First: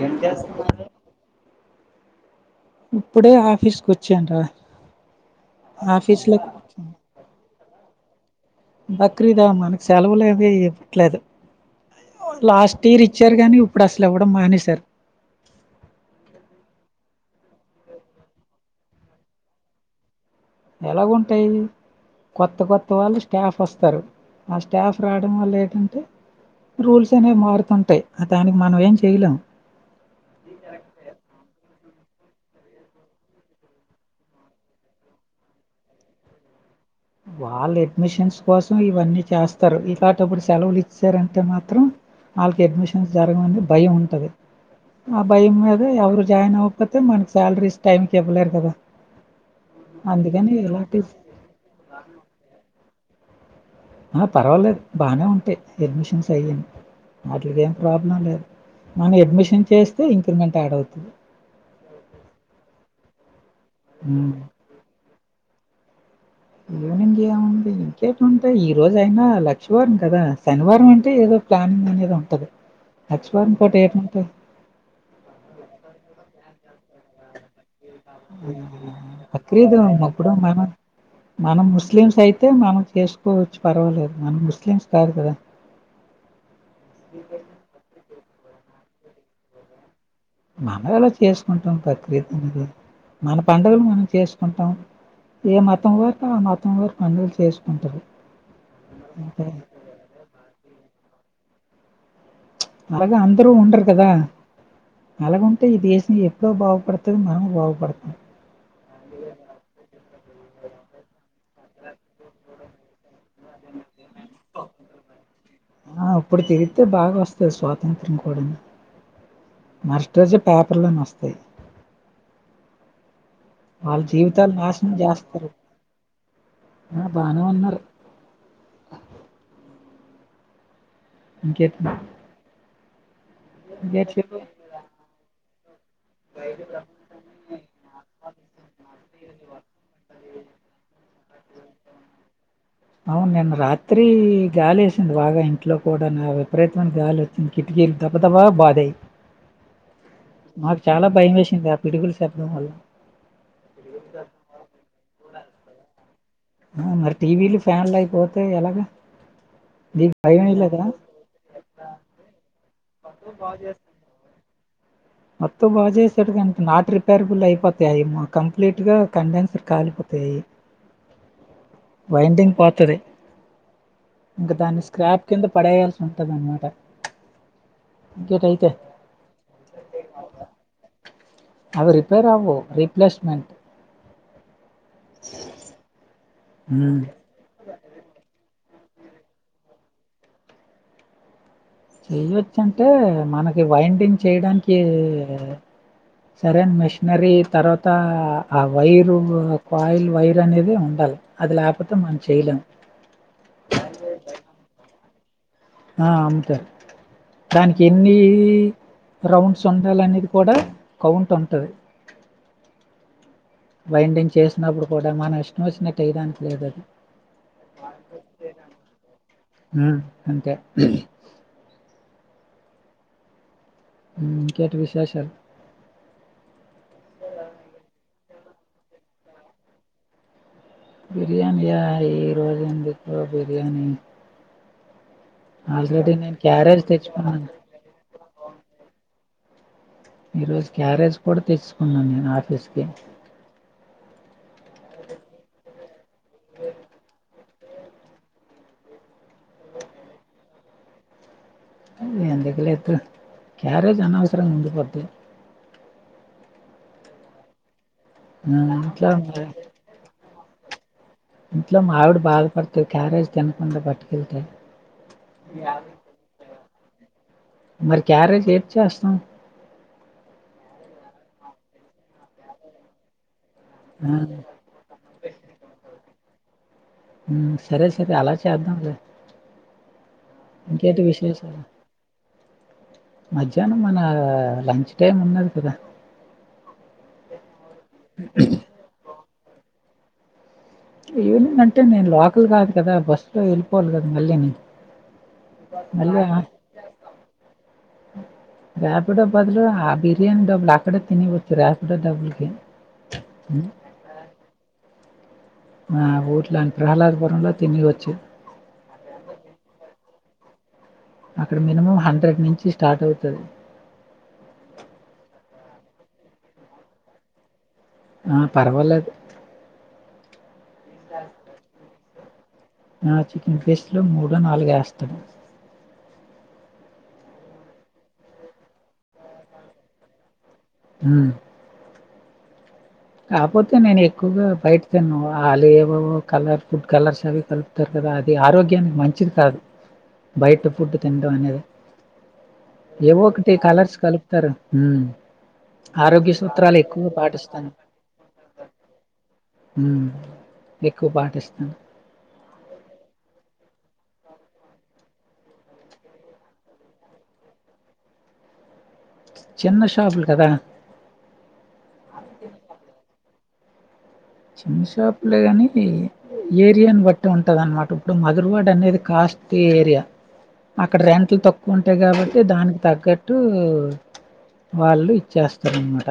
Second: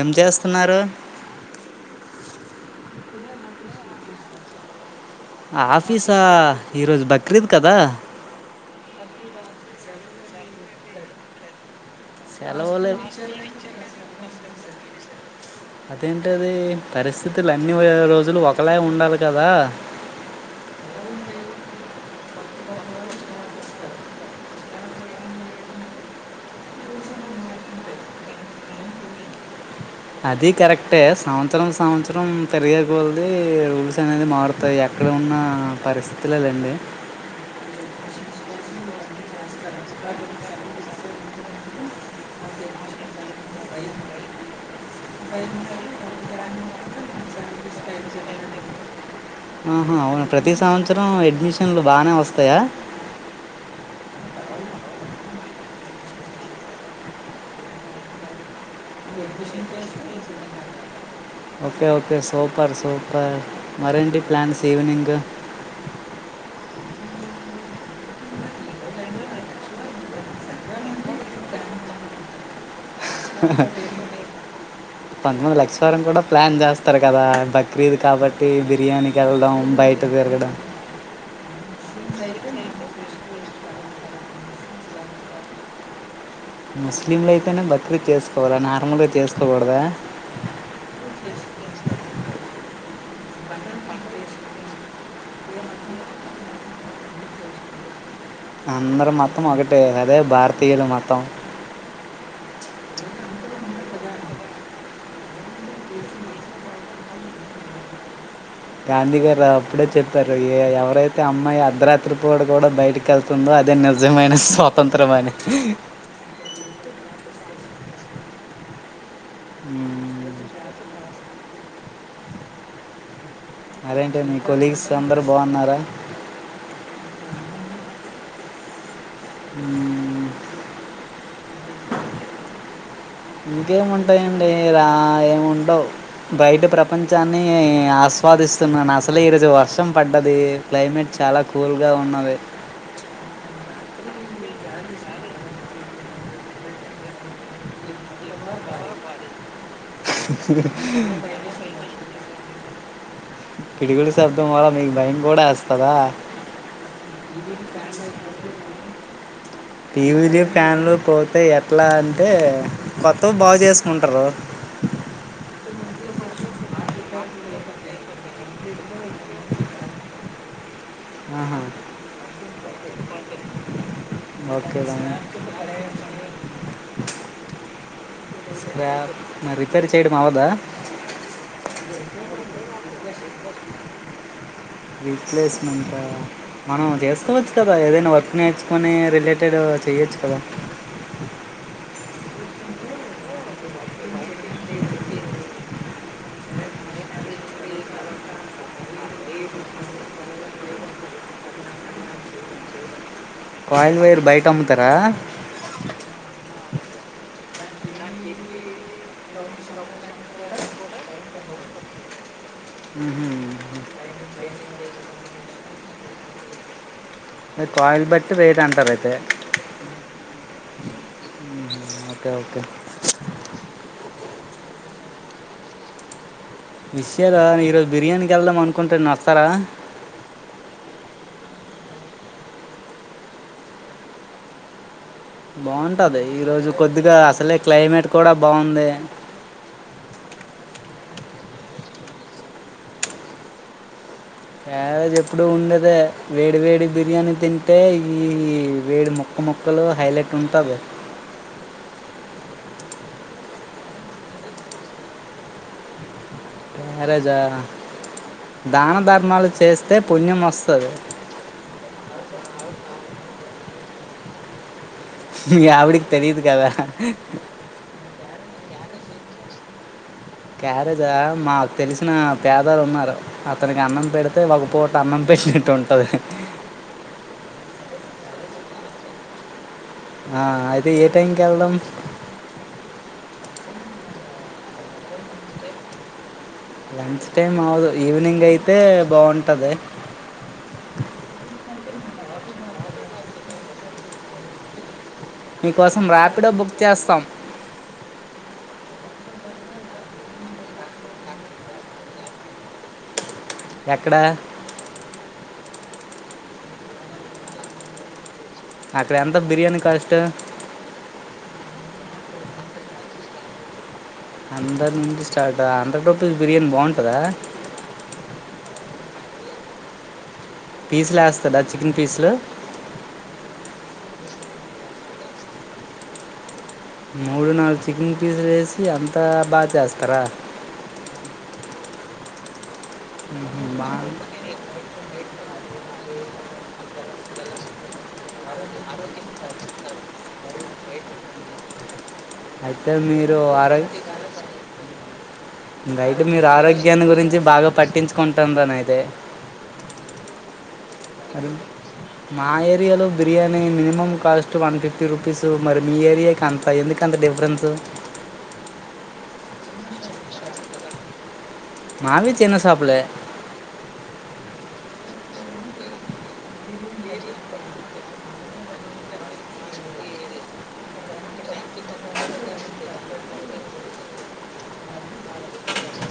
ఏం చేస్తున్నారు ఇప్పుడే ఆఫీస్ కి వచ్చాన్రా ఆఫీసా ఈరోజు బక్రీద్ కదా మనకి సెలవులు ఏవి ఇవ్వట్లేదు లాస్ట్ సెలవులే ఇయర్ ఇచ్చారు గాని ఇప్పుడు అసలు ఇవ్వడం మానేసారు అదేంటది పరిస్థితులు అన్ని రోజులు ఒకలనే ఉండాలి కదా. ఎలాగ ఉంటాయి కొత్త కొత్త వాళ్ళు స్టాఫ్ వస్తారు, ఆ స్టాఫ్ రావడం వల్ల ఏంటంటే రూల్స్ అనేవి మారుతుంటాయి దానికి మనం ఏం చయలేం. అది కరెక్టే సంవత్సరం సంవత్సరం పెరిగేకళది రూల్స్ అనేది మారుతాయి ఎక్కడ ఉన్న పరిస్థితుల లేండి వాల్ అడ్మిషన్స్ కోసం ఇవన్నీ చేస్తారు ఇలాటప్పుడు సెలవులు ఇచ్చారంటే మాత్రం వాళ్ళకి అడ్మిషన్స్ జరగమనే భయం ఉంటుంది. ఆ భయం మీద ఎవరు జాయిన్ అవ్వకపోతే మనకి శాలరీస్ టైంకి ఇవ్వలేరు కదా. ఆహా అవును అందుకని ప్రతి ఇలాంటి సంవత్సరం అడ్మిషన్లు బానే వస్తాయా హా పర్వాలేదు బాగానే ఉంటాయి అడ్మిషన్స్ అయ్యాయి, వాటికి ఏం ప్రాబ్లం లేదు, మనం అడ్మిషన్ చేస్తే ఇంక్రిమెంట్ అడ్ అవుతుంది. ఓకే ఓకే సూపర్ సూప్ బ మరేంటి ఉమ్. ప్లాన్స్ ఈవినింగ్ ఈవనింగ్ ఏముంది ఇంకేట్ ఉంటే ఈ రోజ అయినా లక్ష్మవారం కదా, శనివారం అంటే ఏదో ప్లానింగ్ అనేది ఉంటది. లక్ష్మీవారం పూట ఏముంటాయి పంతొమ్మిది లక్ష వరకు కూడా ప్లాన్ చేస్త్ చెస్తారు కదా బక్రీద్ కాబట్టి బిర్యానీకి వెళ్ళడం బక్రీద్ బయట ఇప్పుడు తిరగడం మనం మనం ముస్లిమ్స్ అయితే మనం చేసుకోవచ్చు పర్వాలేదు మనం ముస్లిమ్స్ కాదు కదా. ముస్లింలు అయితేనే బక్రీద్ చేసుకోవాలని తములు చేసుకోకూడదా? మనగలో చేసుకుంటాం ప్రక్రీతి అనేది మన పండుగలు మనం చేసుకుంటాం ఏ మతం వరకు ఆ మతం వర పండుగలు చేసుకుంటారు అందరు మొత్తం అంతే ఒకటే అదే భారతీయులు అనమాట కుత్తం అలాగ అందరూ ఉండరు కదా అలాగంటే ఈ దేశం ఎప్పుడో బాగుపడుతుంది మనం బాగుపడతాం త్తారో ఏ ఎవరై అయితే అమ్మాయి అర్ధరాత్రిపూట కూడా బయటికి వెళ్తుందో అదే నిజమైన స్వాతంత్రం అయినట్టు. అయితే బాగా వస్తుంది స్వాతంత్రం కూడాను మ్మ్. మాస్టర్జీ పాత్రలోనే వస్తాయి. వాళ్ళ అరేంటి మీ జీవితాలు కొలీగ్స్ నాశనం అందరుూ చేస్తారు బాగున్నారా? ఆ బానే ఉన్నార్ మ్మ్. ఇంకేంటి మరి ఇంకేముంటాయండి రా ఏముండవు బయట ప్రపంచాన్ని ఆస్వాదిస్తున్నాను అసలు ఈరోజు వర్షం పడ్డది క్లైమేట్ చాలా కూల్గా ఉన్నది అవును నిన్న రాత్రి గాలి వేసింది బాగా ఇంట్లో కూడా నా విపరీతమైన గాలి వచ్చింది కిటికీలు తప్పతప్ప బాధే మాకు చాలా భయం వేసింది ఆ పిడుగులు చెప్పడం వల్ల పిడుగుల శబ్దం వల మీకు భయం కూడా వేస్తాదా మరీ టీవీలు ఫ్యాన్లు అయిపోతేఎలాగ టీవీలు ఫ్యాన్లు పోతే ఎట్లా అంటే కొత్తవి బాగు చేసుకుంటారు మొత్త బాగా చేసేట్టు కాంటే నాట్ రిపేరబుల్ అయిపోతాయి మా కంప్లీట్గా కండెన్సర్ కాలిపోతాయి ఆహా వైండింగ్ పోతది ఇంకా ఓకే దాన్ని స్క్రాప్ కింద పడేయాల్సి ఉంటది అన్నమాట ఇంకేటియితే స్క్రాప్ రిపేర్ చేయడం అవ్వదా అవి రిపేర్ అవవు రిప్లేస్మెంట్ రీప్లేస్మెంట్ ఆ మనం చేసుకోవచ్చు కదా ఏదైనా వర్క్ నేర్చు కొన్ని రిలేటెడ్ చెయ్యొచ్చు కదా చేయవచ్చంటే మనకి వైండింగ్ చేయడానికి సరైన మెషినరీ తర్వాత ఆ వైరు కాయిల్ వైర్ అనేది ఉండాలి అది లేకపోతే మనం చేయలేము కాయిల్ వైర్ బయట అమ్ముతారా ఆ అంతే దానికి ఎన్ని రౌండ్స్ ఉండాలనేది కూడా కౌంట్ ఉంటది వైండింగ్ చేసినప్పుడు కూడా మన ఇష్టం వచ్చినట్టు ఎయ్యడానికి లేదు అది కాయిలు బట్టి వేయడి అంటార అయితే ఉమ్, అంతే ఓకే ఓకే ఇంకేటి విశేషాలు విషయాల నే ఈరోజు బిర్యానీకి వెళ్దాం అనుకుంటున్న వస్తారా బిర్యానియా ఈ రోజు ఎందుకో బిర్యానీ ఆల్రెడీ బాంటది నేను ఈ రోజు క్యారేజ్ కొద్దిగా తెచ్చుకున్నాను అసలే క్లైమేట్ కూడా బాగుంది ఈరోజు క్యారేజ్ కూడా తెచ్చుకున్నాను నేను ఆఫీస్ కి క్యారేజ్ ఎప్పుడుూ ఉండేదే వేడి వేడి బిర్యానీ తింటే ఈ వేడి మొక్క మొక్కలు హైలైట్ ఉంటది అ అందుకులేక్క క్యారేజ్ అనవసరం ఉందిపోతాది క్యారేజ్ ఆ ఆ, దాన ఇంట్లో మరి ధర్మాలు చేస్తే పుణ్యం వ సరే ఇంట్లో మావిడ బాధపడితది క్యారేజ్ తినకుండా పట్టుకెళ్తే మీయావిడకి తెలీదు కదా మరి క్యారేజ్ ఏంటి చేస్తాం క్యారేజా మాకు తెలిసిన పేదోలున్నారు అతనికి అన్నం ఆ, పెడితే ఒకపూట అన్నం పెట్టినట్టు ఉంటది మ్ సరే సరే అలా చేద్దాం లే ఆ అది ఏ టైం కెళ్దాం మధ్యాహ్నం మన లంచ్ టైమ్ ఉన్నది కదా లంచ్ కే మావూలు ఈవినింగ్ అయితే బావుం కదే ఈవనింగ్ అంటే నేను లోకల్ కాదు కదా బస్సులో ఎళ్ళిపోవాలి కదా మళ్ళీ నీ మీకోసం రాపిడో బుక్ చేస్తాం రాపిడో బదులు ఆ బిర్యానీ డబ్బులు అక్కడే తినేవచ్చు రాపిడో డబ్బులుకి ఎక్కడ ఆ ఊర్లీని ప్రహ్లాదపురంలొ తినేవచ్చు అక్కడ ఎంత బిర్యానీ కాస్టు అక్కడ మినిమం హండ్రెడ్ నుంచి స్టార్ట్ అవుతాది హండ్రెడ్ నుంచి స్టార్ట్ ఆ హండ్రెడ్ రూపీస్ బిర్యానీ బావుంటదా ఆ పర్వాలేదు పీస్ లేస్తడా చికెన్ పీస్లు ఆ చికెన్ పీస్లు మూడో, నాలుగో వేస్తాడు మూడు, నాలుగు చికెన్ పీసులేసి అంతా బాగా చేస్తారా మ్ మ్మ్, కాపోతే నేను బా- ఎక్కువగా బయట తినను వాళ్ళు ఏవోవో కలర్ ఫుడ్ కలర్స్ అవి కలుపుతారు కదా అది ఆరోగ్యానికి మంచిది కాదు బయట ఫుడ్ తినడం అనేది అయితే ఏవో మీరు ఒకటి కలర్స్ కలుపుతారు మ్ నైట్ మీరు ఆరోగ్యాన్ని గురించి పాటిస్తాను. బాగా పట్టించు కుంటుందానైతే మ్ అది మా ఏరియాలో బిర్యానీ ని minimum cost one fifty rupees మరి మీ ఏరియాకి అంత ఎందుకంత డిఫరెన్సు చిన్న షాపులు కద మావీ చిన్న షాపులే చిన్న షాపులే కానీ ఏరియాని బట్టి ఉంటుందన్నమాట ఇప్పుడు మధురవాడ అనేది కాస్ట్లీ ఏరియా అక్కడ రెంట్లు తక్కువ ఉంటాయి కాబట్టి దానికి తగ్గట్టు వాళ్ళు ఇచ్చేస్తారనమాట.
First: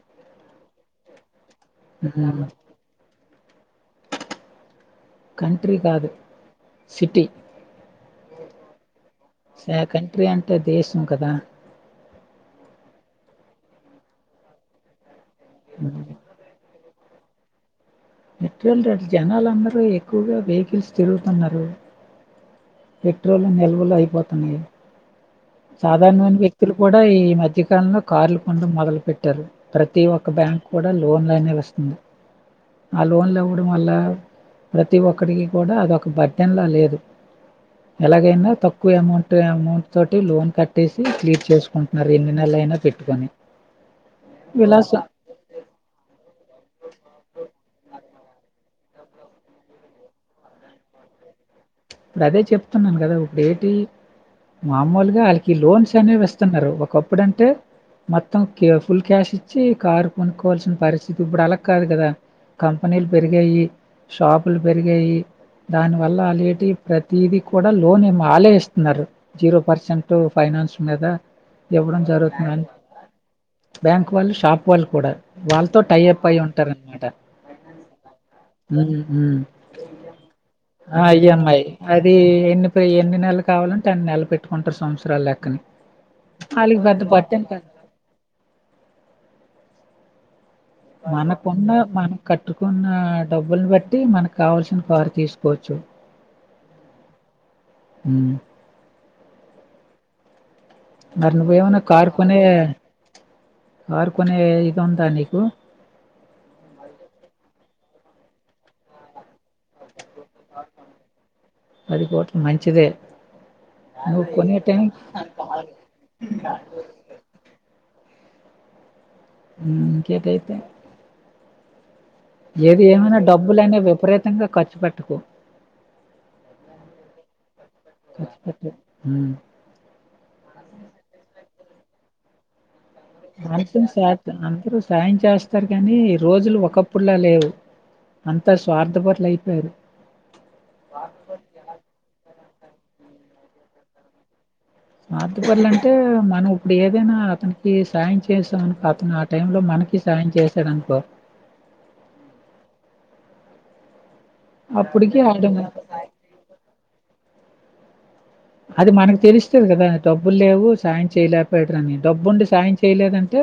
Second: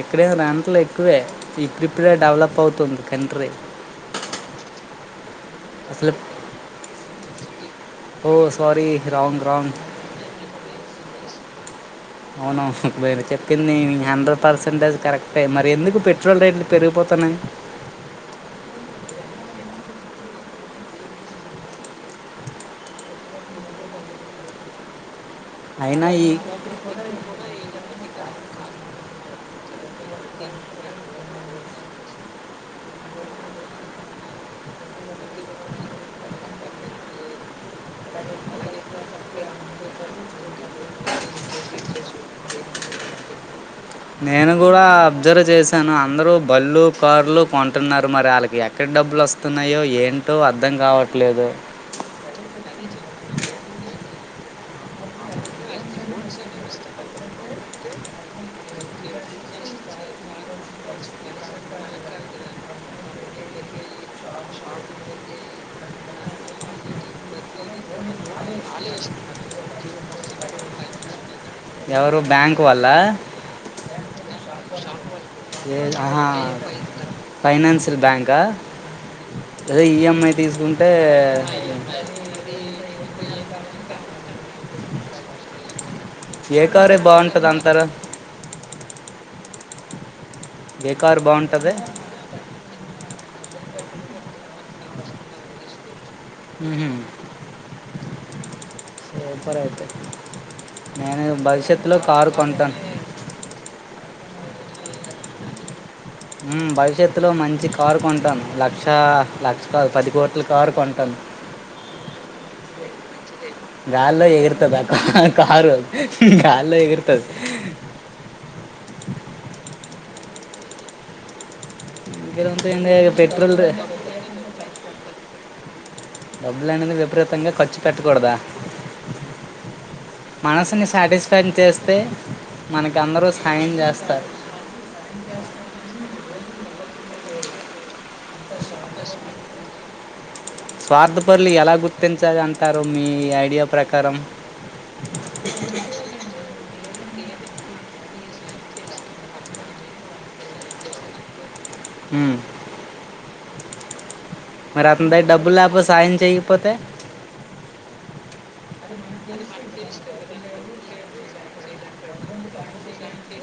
ఇక్కడైనా రెంట్లు ఎక్కువే ఇప్పుడిప్పుడే హ్మ్. డెవలప్ అవుతుంది [unintelligible] కంట్రీ కాదు city oh sorry wrong wrong ఉ కదా అవును వీరు చెప్పింది హండ్రెడ్ పర్సెంటేజ్ కరెక్ట్ పె మరి ఎందుకు హ్మ్. పెట్రోల్ రేట్లు పెరిగిపోతుంది త్తనాయ్ పెట్రోల్ రేట్లు జనాలుందరూ ఎక్కువగా వెహికల్స్ తిరుగుతున్నారు పెట్రోల్ నిల్వలు అయిపోతాన్నాయి అయినా ఈ సాధారణమైన వ్యక్తులు కూడా ఈ మధ్యకాలంలో కార్లు కొనడం మొదలుపెట్టారు ప్రతి ఒక్క బ్యాంకు కూడా లోన్లనే ఇస్తుంది ఆ లోన్లు ఇవ్వడం వల్ల ప్రతి ఒక్కడికి కూడా అదొక బడ్డెన్లా లేదు ఎలాగైనా తక్కువ అమౌంట్ అమౌంట్ త లోన్ కట్టేసి క్లీడ్ చేసుకుంటున్నారు ఎన్ని నెలల అయినా పెట్టుకొని నేను కూడా విలాస అబ్జర్వ్ చేశాను అందరు బళ్లు కార్లు కొంటున్నారు మరి వాళ్ళకి ఎక్కడ డబ్బులు వస్తున్నాయో ఏంటో అర్థం కావట్లేదు అదే చెప్తున్నాను కదా ఇప్పుడేటి మామూలుగా వాళ్ళకి లోన్స్ అనేవి ఇస్తున్నారు ఒకప్పుడంటే మొత్తం ఫుల్ క్యాష్ ఇచ్చి కారు కొనుక్కోవాల్సిన పరిస్థితి ఇప్పుడు అలా కాదు కదా కంపెనీలు పెరిగాయి షాపులు పెరిగాయి దానివల్ల వాళ్ళ ఏటి ప్రతిది కూడా లోన్ ఏమో ఆల ఇస్తున్నారు జీరో పర్సెంట్ ఫైనాన్స్ మీద ఇవ్వడం ఎవరు బ్యాంక్ జరుగుతుందండి వాళ్ళా? బ్యాంక్ వాళ్ళు షాప్ వాళ్ల్ కూడా వాళ్ళతో టై అప్ అయి ఉంటారనమాట. ఫైనాన్షియల్ బ్యాంకా హ్మ్. హ్మ్. అదే ఈ ఎం ఐ తీసుకుంటే ఆ! ఈఎంఐ. అది ఎ ఎన్ని నెలలు కావాలంటే అన్ని నెలలు పెట్టుకుంటారు సంవత్సరాలు లెక్కని ఏ ఆళ్ళకి కారే పెద్ద వావ్! పట్టేం బాంటది కాదు. అంటారు ఏ కారు మన పొన్న బాగుంటుంది మన కట్టు కొన్న డబ్బుని బట్టి మనకు కావాల్సిన కారు తీసుకోవచ్చు సూపర్ అయితే నేను అరణ పోయా ఉన్నా భవిష్యత్తులో కార్ కారు పోనే కొంటాను కారు కొనే ఇది ఉందా నీకు హ్మ్ భవిష్యత్తులో మంచి కారు కొంటాను లక్ష లక్ష కార్ పది కోట్ల కారు కొంటాను పది కోట్లు మంచిదే నువ్వు గాల్లో కొనే ఎగర్తది టైం అ కారు గాల్ల్లో ఎగర్తది ఇంకేటి అయితే ఏది ఎగురుతుంది ఏమైనా పెట్రోల్ రే- డబ్బులునే విపరీతంగా ఖర్చు పెట్ట పటుకు డబ్బులునేది విపరీతంగా ఖర్చు పెట్టకూడదా ఖర్చు పెట్టకు హ్మ్ మనసుని సాటిస్ఫై పని చేస్తే మనకి అందరూ సాయం చేస్తారు [unintelligible] అందరూ సాయం చేస్త వస్తారు కానీ రోజులు ఒకప్పుడులా లేవు అంత స్వార్థపరలు అయిపోయారు స్వార్థపరులు ఎలా గుర్తించాలి సారు మీ ఐడియా ప్రకారం స్ార్థపర్ల అంటే మనం ఇప్పుడు ఏదైనా అతనికి సాయం చేస్తాం అనుకో అతను ఆ టై లో మనకి సాయం చేసాడునుకో హూ మరి అప్పటికి అతనుదగ్గర ఆడు డబ్బులు లేకపో సాయం చేయకపోతే అది మనకు తెలుస్తుది కదా డబ్బులు లేవు సాయం చేయలేకపోయాడు అని డబ్బు ఉండి సాయం చేయలేదంటే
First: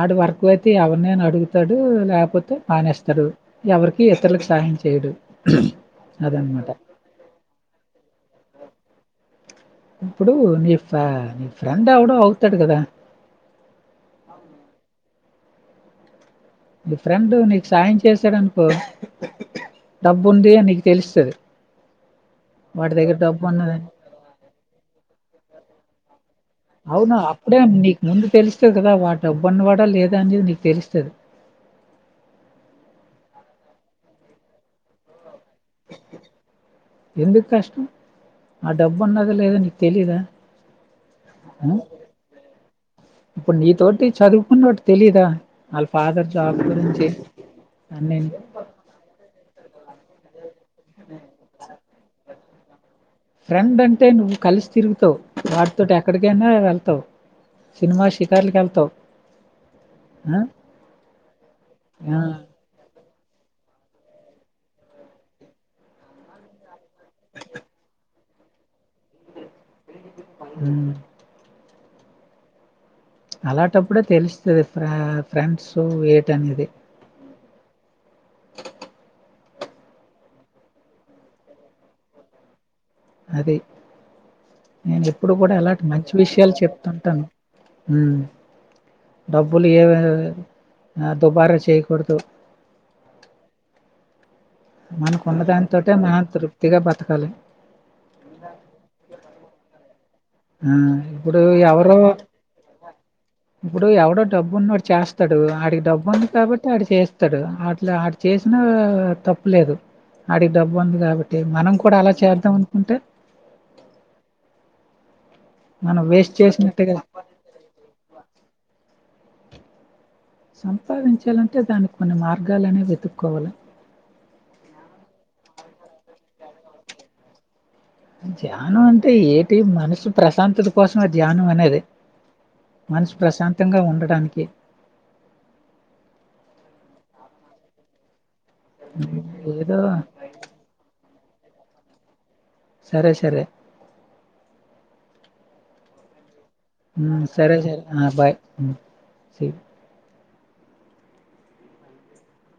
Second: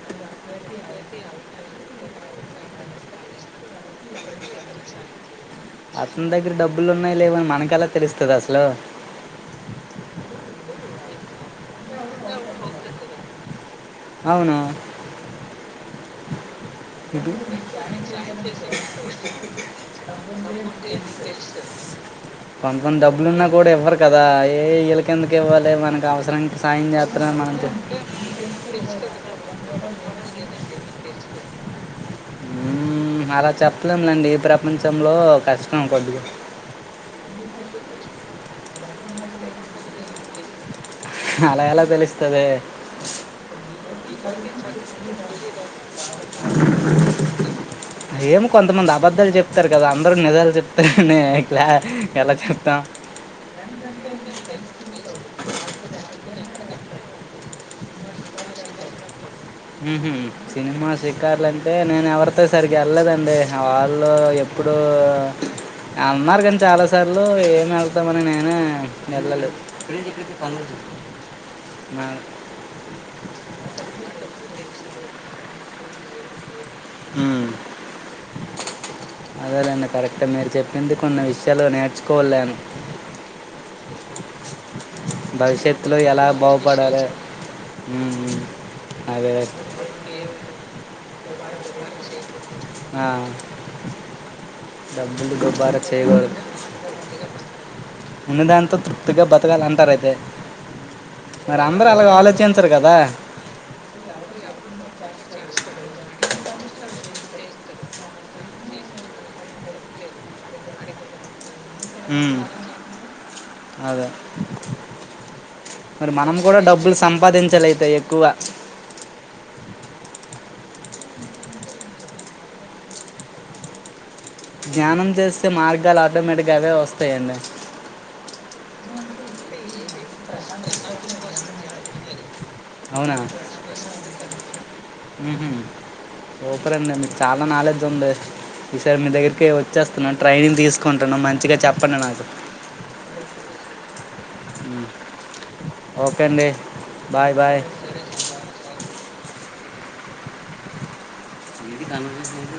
ఆడ వర్క్ అయితే ఎవరినైనా అడుగుతాడు లేకపోతే మానేస్తాడు ఎవరికి ఇతరులకు సాయం చేయడు అతని దగ్గర అదనమాట డబ్బులు ఉన్నాయి లేవని మనకెల తెలుస్తది అసలు ఇప్పుడు నీ ఫ నీ ఫ్రెండ్ ఎవడో అవుతాడు కదా అవును నీ ఫ్రెండ్ నీకు సాయం చేశాడనుకో డబ్బు ఉంది అని నీకు తెలుస్తది కొంత వాడి కొంది దగ్గర డబ్బులున్నా డబ్బు కూడా ఉన్నదని ఎవ్వరు కదా ఏ వీళ్ళ కిందుకు ఇవ్వాలి మనకి అవసరం అవునా అప్పుడే నీకు ముందు తెలుస్తుంది కదా వా డబ్బన్న వాడా లేదా అనేది నీకు తెలుస్తుంది మ్మ్, అలా చెప్పలేము లేండి ఈ ప్రపంచంలో కష్టం కొద్దిగా ఎందుకు కష్టం ఆ డబ్బు ఉన్నద లేదా నీకు తెలిదా అలా ఎలా తెలుస్తది టే చదువుకున్నట్టు తెలీదా ఫాదర్ జాబ్ గురించి అన్ని ఏం కొంతమంది అబద్ధాలు చెప్తారు కద అందరూ నిజాలు చె కలా ఎలా చె త ఫ్రెండ్ అంటే నువ్ కలిసు తిరుగుతావు వాటితో ఎక్కడికైనా వెళ్తావు సినిమా షికార్లకి వెళ్తావు ఆ సినిమా సీకార్లు అంటే నేను ఆ ఎవరితో సరికి వెళ్ళలేదం అంటే వాళ్ళు ఎప్పుడుూ అన్నారు కానీ చాలాసార్లు ఏమి వెళ్తామని నేనే వెళ్ళలేదు మ్ [unintelligible] మ అలాటప్పుడే తెలుస్తుంది ఫ ఫ్రెండ్స్ ఏటనేది ఆ అదేదండి కరెక్టా మీరు చెప్పింది కొన్ని విషయాలు నేర్చుకోకాలన అదీ నేను ఎప్పుడు కూడా ఎలాంటి భవిష్యత్తులో మంచి ఎలా విషయాలు బాగుపడాలి చెప్తుంటాను ఉమ్, అదే డబ్బులు ఏ దుబారా చేయకూడదు ఆ డబ్బులు మనకున్న డబ్బారా దానితోటే మనం చేయకూడదు తృప్తిగా బతకాలి ఉన్న దాంతో తృప్తిగా బతకాల అంటార అయితే హ్మ్ ఇప్పుడు మరి అందరూ ఎవరో అలాగ ఆలోచించరు కదా ఇప్పుడు ఎవడు డబ్బు ఉన్నడు చేస్త స్తాడు ఆడికి డబ్బు ఉంది కాబట్టి ఆడు చేస్తాడు ఆడు చేసినా తప్పులేదు ఆడికి డబ్బు ఉంది కాబట్టి మనం కూడా అలా ఉమ్, చేద్దాం అనుకుంటే అదే మరి వేస్ట్ మనం కూడా డబ్బులు చేసినట్టుగా సంపాదించాలైతేా ఎక్కువ [unintelligible] సంపాదించాలంటే దానికి కొన్ని మార్గాలనే వెతుక్కోవాలి ధ్యానం చేస్తే మార్గాలు ఆటోమేటిక్ గా అవే వస్తాయండి ధ్యానం అంటే ఏటి మనిషి ప్రశాంతత కోసమే ధ్యానం అనేది అవునా మనసు ప్రశాంతంగా ఉండడానికి ఉహుం ఓ చెరండి మీకు చాలా నాలెడ్జ్ ఉంది ఈసారి మీ దగ్గరికి ఏదో వచ్చేస్తున్నాను ట్రైనింగ్ తీసుకుంట మంచిగా చెప్పండి నాకు సరే సరే మ్. ఓకే అండి హ్మ్ బాయ్ సరే బాయ్ సరే ఆ బై సి ఇది కనిపిస్తూ